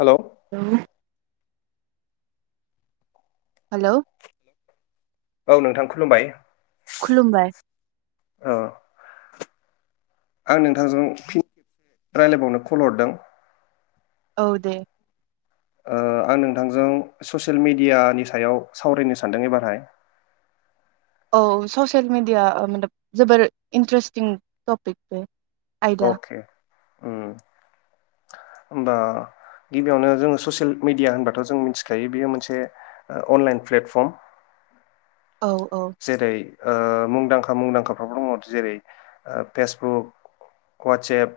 हेल' hello hello औ नोंथां खुलुमबाय। खुलुमबाय। ओ आं नोंथांजों फिन राय्लायबावनो कल हरदों। औ दे। ओ, नोंथांजों ससियेल मिडियानि सायाव सावरायनो सानदों एबारहाय। औ, ससियेल मिडिया [unintelligible] जोबोर इन्ट्रेस्टिं टपिक बे। आयदा अखे। ओम, होमबा गिबियावनो जोङो ससियेल मिडिया होनबाथ' जों मिथिखायो बेयो मोनसे अनलाइन प्लेटफर्म। औ औ जेरै ओ, मुंदांखा मुंदांखा [unintelligible] जेरै फेसबुक, वाटसेएप,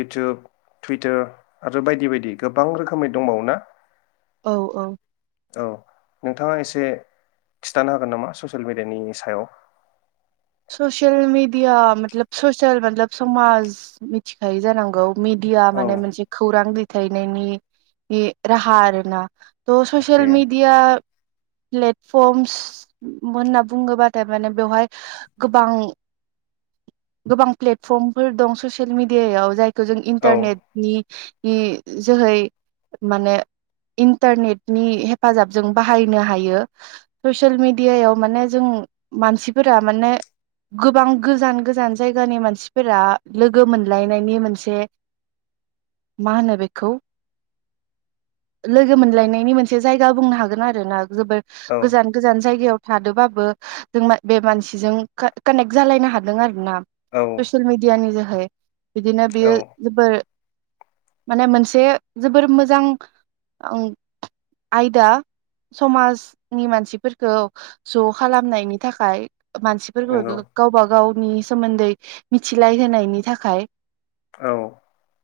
इउटुब, टुइटार आरो बायदि बायदि गोबां रोखोमै दंबावोना? औ औ। औ नोंथाङा एसे खिन्थानो हागोन नामा ससियेल मिडियानि सायाव ससियेल मिडिया मतलब ससियेल मतलब समाज मिथिखायो जानांगौ मिडिया माने औ मोनसे खौरां थायनायनि राहा आरो ना त ससियेल अके मिडिया ले फर्मस होनना बुङोबाथाय माने बेवहाय गोबां गोबां प्लेटफर्मफोर दं ससियेल मिडियायाव जाय जों औ इन्टारनेटनि जोहै माने इन्टारनेटनि हेफाजाबजों बाहायनो हायो ससियेल मेडियायाव माने जों मानसिफोरा माने गोबां गोजान गोजान जायगानि मानसिफोरा लोगो मोनलायनायनि मोनसे मा होनो बेखौ लोगो मोनलायनायनि मोनसे जायगा बुंनो हागोन आरो ना। जोबोर औ गोजान गोजान जायगायाव थादोबाबो जों बे मानसिजों का-कानेक्ट जालायनो हादों आरो ना। औ ससियेल मिडियानि नि जो है। बिदिनो औ बियो जोबोर माने मोनसे जोबोर मोजां आयदा समाजनि मानसिफोरखौ ज' खालामनायनि थाखाय मान जोङो नंगौ गावबा गाव नि सोमोन्दै मिथिलाय होनायनि थाखाय औ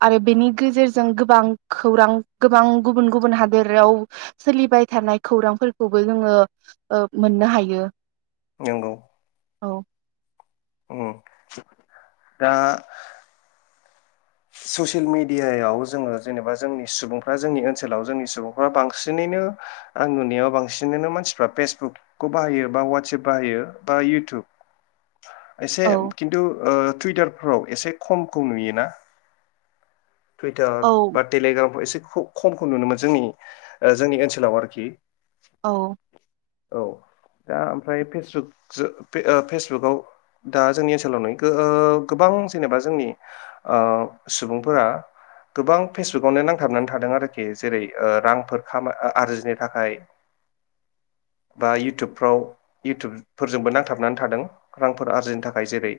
आरो बेनि गेजेरजों गोबां खौरां गोबां गुबुन गुबुन हादोराव सोलिबाय थानाय खौरांफोरखौबो जोङो मोननो हायो। नंगौ औ उम दा ससियेल मेडियायाव जोङो जेनेबा जोंनि सुबुंफ्रा जोंनि ओनसोलाव जोंनि सुबुंफ्रा बांसिनैनो आं नुनायाव बांसिनैनो मानसिफ्रा फेसबुकखौ बाहायो बा ववाट्सएप बाहायो बा इयउथुब एसे औ खिन्थु ओ टुइटारफोराव एसे खमखौ नुयोना? टुइटार औ बा टेलिग्राम एसे खमखौ नुनो मोनो जोंनि जोंनि ओनसोलाव आरोखि। औ औ दा ओमफ्राय फेसबुक फेसबुकआव दा जोंनि ओनसोलाव नै ओ गोबां जेनेबा जोंनि ओ सुबुंफोरा गोबां फेसबुकवनो नांथाबनानै थादों आरोखि जेरै रांफोर खामाय आरजिनो थाखाय बा इउटुबफ्राव इउटुबफोरजोंबो नांथाबनानै थादों रांफोर आरजिनो थाखाय जेरै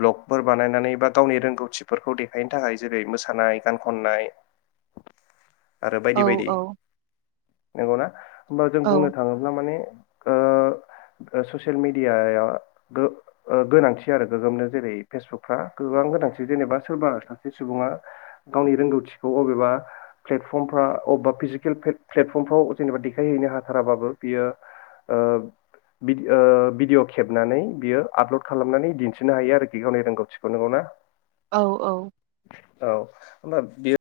ब्लगफोर बानायनानै बा गावनि रोंगौथिफोरखौ देखायनो थाखाय जेरै मोसा सानाय गान खननाय आरो औ बायदि बायदि। औ नंगौ ना? होमबा जों औ बुंनो थाङोब्ला माने ओ ससियेल मेडियाया गोनांथि आरो गोगोमनो जेरै फेसबुकफ्रा गोबां गोनांथि जेनेबा सोरबा सासे सुबुङा गावनि रोंगौथिखौ अबेबा प्लेटफर्मफ्राव अबेबा फिजिकेल प्लेटफर्मफ्राव जेनेबा देखायहैनो हाथाराबाबो बियो ओ भिडिअ खेबनानै बियो आपलड खालामनानै दिन्थिनो हायो आरोखि गावनि रोंगौथिखौ नोंगौना? औ औ औ होमबा बेयो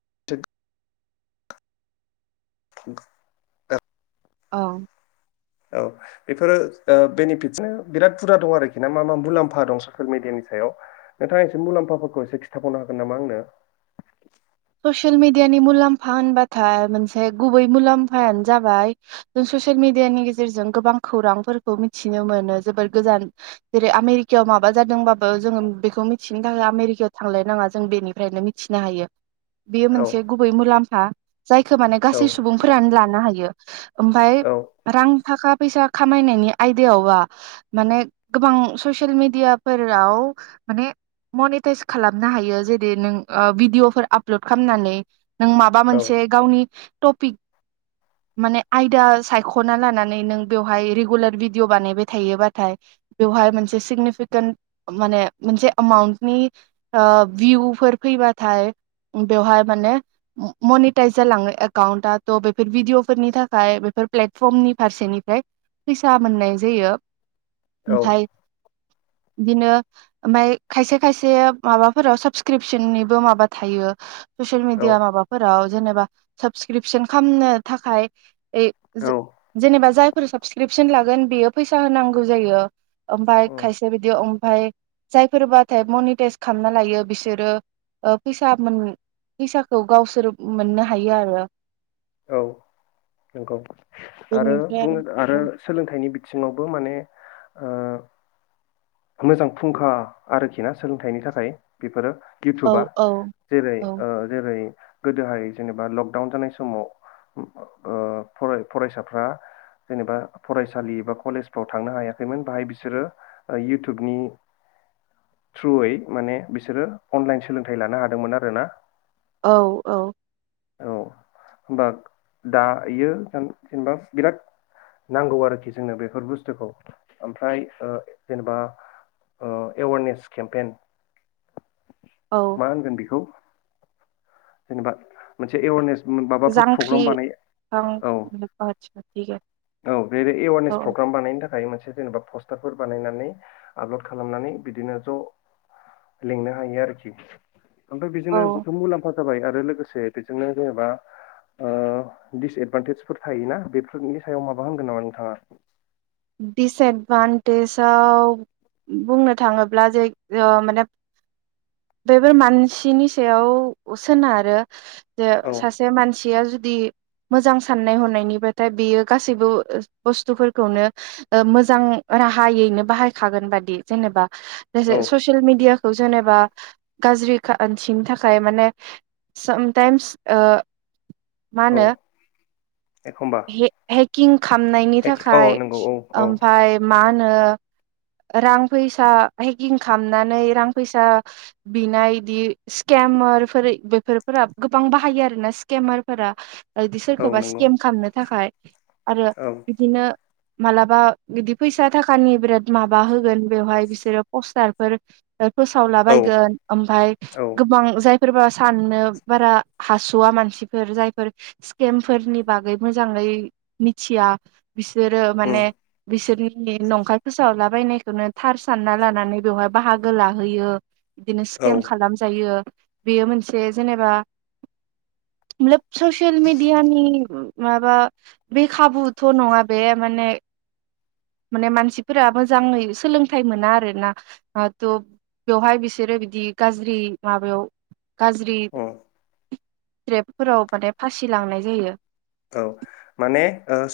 [unintelligible] [unintelligible] औ औ बेफोरो अ बेनिफिटसजों बिराद हुदा दं आरोखि ना मा मा मुलाम्फा दं ससियेल मिडियानि सायाव नोंथाङा एसे मुलाम्फाफोरखौ एसे खिन्थाबावनो हागोन नामा आंनो? ससियेल मिडियानि मुलाम्फा होनबाथाय मोनसे गुबै मुलाम्फायानो जाबाय जों ससियेल मिडियानि गेजेरजों गोबां खौरांफोरखौ मिथिनो मोनो जोबोर गोजान जेरै- आमेरिकायाव माबा जादों बा ओ जोङो बेखौ मिथि आमेरिकायाव थांलायनाङा जों बेनिफ्रायनो मिथिनो हायो। बेयो औ मोनसे गुबै मुलाम फा जायखौ माने औ गासै सुबुंफोरानो लानो हायो। ओमफाय औ रां थाखा फैसा खामायनायनि आयदायावबा माने गोबां ससियेल मेडियाफोराव माने मनिटाइस खालामनो हायो जेरै नों ओ भिडिअफोर आप लड खालामनानै नों माबा औ मोनसे गावनि टपिक माने आयदा सायख'ना लानानै नों बेवहाय रेगुलार भिडिअ' बानायबाय थायोबाथाय बेवहाय मोनसे सिगनिफिकेन्ट माने मोनसे एमाउन्टनि ओ भिउफोर फैबाथाय बेवहाय माने मनिटाइस जालाङो एकाउन्ट आ त' बेफोर भिडिअ फोरनि थाखाय बेफोर प्लेटफर्मनि फारसेनिफ्राय फैसा मोननाय जायो। औ ओमफ्राय बिदिनो ओमफ्राय खायसे खायसे माबाफोराव साबसक्रिपसननिबो माबा थायो ससियेल मिडिया औ माबाफोराव जेनेबा साबसक्रिपसन खामनो थाखाय ए जेनेबा जायफोर साबसक्रिपसन लागोन बेयो फैसा होनांगौ जायो। ओमफ्राय औ खायसे बिदियाव ओम फाय जायफोरबाथाय मनिटाइस खामना लायो बिसोरो ओ फैसा मोन फैसाखौ गावसोर मोननो हायो आरो औ नंगौ आरो बुंनो आरो सोलोंथाइनि बिथिङावबो माने ओ मोजां फुंखा आरोखि ना सोलोंथाइनि थाखाय बेफोरो औ इउटुबा औ जेरै औ ओ जेरै गोदोहाय जेनेबा लकडाउन जानाय समाव ओ फराय-फरायसाफ्रा जेनेबा फरायसालि बा कलेजफ्राव थांनो हायाखैमोन बाहाय बिसोरो इउटुबनि थ्रुयै माने बिसोरो अनलाइन सोलोंथाइ लानो हादोंमोन आरो ना औ औ औ होमबा दायो होन जेनेबा बिराद नांगौ आरोखि जोंनो बेफोर बुस्थुखौ ओमफ्राय ओ जेनेबा ओ एवारनेस केमपेन औ मा होनगोन बेखौ? जेनेबा मोनसे एवारनेस माबाफोर जांख्रि प्रग्राम बानायो औ आं औ बे एवारनेस औ प्रग्राम बानायनो थाखाय मोनसे जेनेबा पस्टारफोर बानायनानै आपल'ड खालामनानै बिदिनो ज' लिंनो हायो आरोखि जोंथ बेजोंनो औ दुथ' मुलाम्फा जाबाय आरो लोगोसे बेजोंनो जेनेबा ओ दिसएदभान्टेजफोर थायोना बेफोरनि सायाव माबा होनगोन नामा नोंथाङा? दिसएदभान्टेजाव बुंनो थाङोब्ला जे ओ माने बेैफोर मानसिनि सायाव सोनारो जे औ सासे मान मानसिया जुदि मोजां साननाय हनायनिबाथाय बेयो गासैबो बुस्थुफोरखौनो मोजां राहायैनो बाहायखागोन बादि जेनेबा जसे ससियेल मिडया खौ जेनेबा गाज्रिथिनि थाखाय माने सामटाइमस मा औ होनो एखमबा हे-हेकिं खालामनायनि एखे औ थाखाय नंगौ औ औ ओमफफ्राय मा नो रां फैसा हेकिं खालामनानै रां फैसा बिनायदि स्केमारफोर बेफोरफोरा गोबां बाहायो आरोना स्केमार फोरा आरोदि औ सोरखौबा नंगौ स्केम खालामनो थाखाय आरो औ बिदिनो मालाबा बिदि फैसा थाखानि बिराद माबा होगोन बेवहाय बिसोरो पस्टारफोर औ फोसावलाबायगोन ओमफ्राय औ गोबां जाय। फोरबा साननो बारा हास'वा मानसिफोर जायफोर स्केमफोरनि बागै मोजाङै मिथिया बिस बिसोरो उम माने बिसोरनि नंखाय फोसावलाबायनायखौनो, थार सानना लानानै बेवहाय बाहागो लाहैयो। बिदिनो औ स्केम खालामजायो। बेयो मोनसे जेनेबा मोब ससियेल मिेडियानि माबा बे खाबुथ' नङा। बे माने माने मानसिफोरा मोजाङै सोलोंथाइ मोना आरोना। थ' बेवहाय बिसोरो बिदि गाज्रि माबायाव कार्जि उम ्रेपफोराव माने फासि लांनाय जायो। औ माने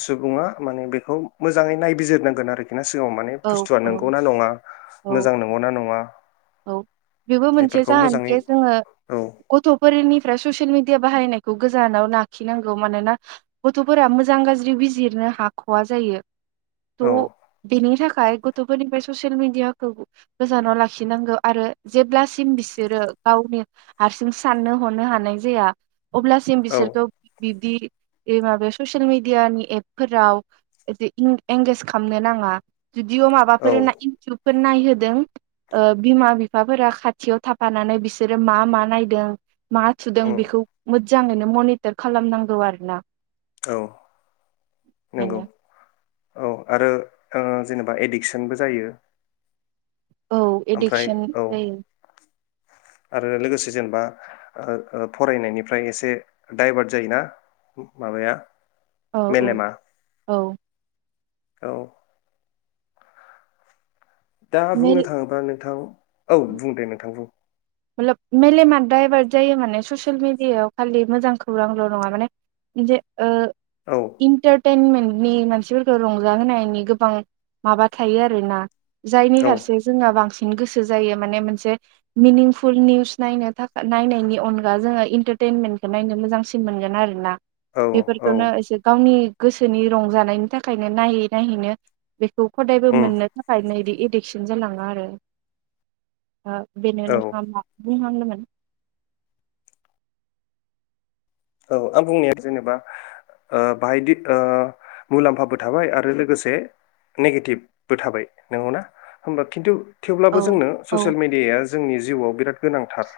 सुबुङा माने बेखौ मोजाङै नायबिजिरनांगोन आरोखि। बे सिगाङाव माने औ बुस्थुआ औ नंगौ नना नङा औ मोजां नंगौ ना नङा। औ बेबो मोनसे बेफोरखौ मोजाङै जाहानखे जोङो औ गथ'फोरनिफ्राय ससियेल मिडिया। खुदिया बाहायनायखौ गोजानाव लाखिनांगौ, मानोना गथ'फोरा मोजां गाज्रि बिजिरनो हाख'वा जायो। औ द'। बेनि थाखाय गथ'फोरनिफ्राय ससियेल मिडियाखौ गोजानाव लाखि। लाखिनांगौ आरो जेब्लासिम बिसोरो गावनि हारसिं साननो हरनो हानाय जाया। अब्लासिम औ बिसोरखौ बिब्दि माबायाव ससियेल मिेडियानि एपफोराव एंगेज खालामनो नाङा। जुदिअ औ माबाफोर ना इउटुबब। फोर नायहोदों। बिमा बिफाफोरा खाथियाव थाफानानै बिसोरो मा मा नायदों मा थुदों उम बेखौ मोजाङैनो मनिटर खालामनांगौ आरो ना। औ नंगौ बेनो औ आरो। जेनेबा एडिक्सनबो जायो। औ ओमफ्राय एडिकसन औ जायो। आरो लोगोसे जेनेबा फरायनायनिफ्राय एसे डाइभार्ट जायोना माबाया? औ औ मेलेमा औ। औ। दा बुंनो मेल थाङोबा नोंथां। औ बुं दे नोंथां। बुं। मेलेमा डाइभार्ट जायो माने ससियेल मिडियायाव खालि मोजां खौरांल' नङा माने जे अ औ इन्टार। टेनमेन्टनि मानसिफोरखौ रंजाहोनायनि गोबां माबा थायो आरोना। जायनि औ फारसे जोंना बांसिन। गोसो जायो माने मोनसे मिनिंफु फुल निउस नायनो थाखा नायनायनि अनगा जोङो इन्टारटेनमेन्टखौ नायनो मोजांसिन मोनगोन आरो ना। औ औ बेफोरखौनो एसे गावनि गोसोनि रंजानायनि थाखायनो नायै नायैनो बेखौ हदायबो उम मोननो थाखायनो इदि एडिक्सन जालाङा आरो। औ बेनोनो बुंहांदोंमोन? औ आं बुंनाया जेनेबा ओ बाहायदि ओ मुलाम्फाबो थाबाय आरो लोगोसे नेगेटिभबो थाबाय नंगौना होनबा खिन्थु औ थेवब्लाबो जोंनो औ ससियेल मेडियाया जोंनि जिउआव बिराद गोनांथार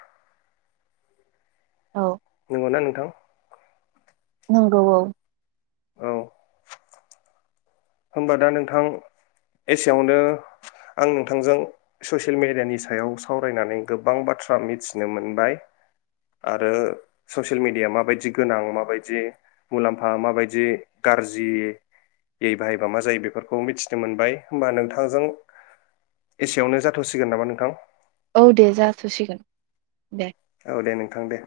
औ नंगौना नोंथां? नंगौ औ। औ होमबा दा नोंथां एसेयावनो आं नोंथांजों ससियेल मेडियानि सायाव सावरायनानै गोबां बाथ्रा मिथिनो मोनबाय आरो ससियेल मेडियाया माबायदि गोनां माबायदि मुलाम्फा माबायदि गाज्रि यै बाहायबा मा जायो बेफोरखौ मिथिनो मोनबाय होमबा नोंथांजों एसेयावनो जाथ'सिगोन नामा नोंथां? औ दे जाथ'सिगोन दे। औ दे नोंथां दे।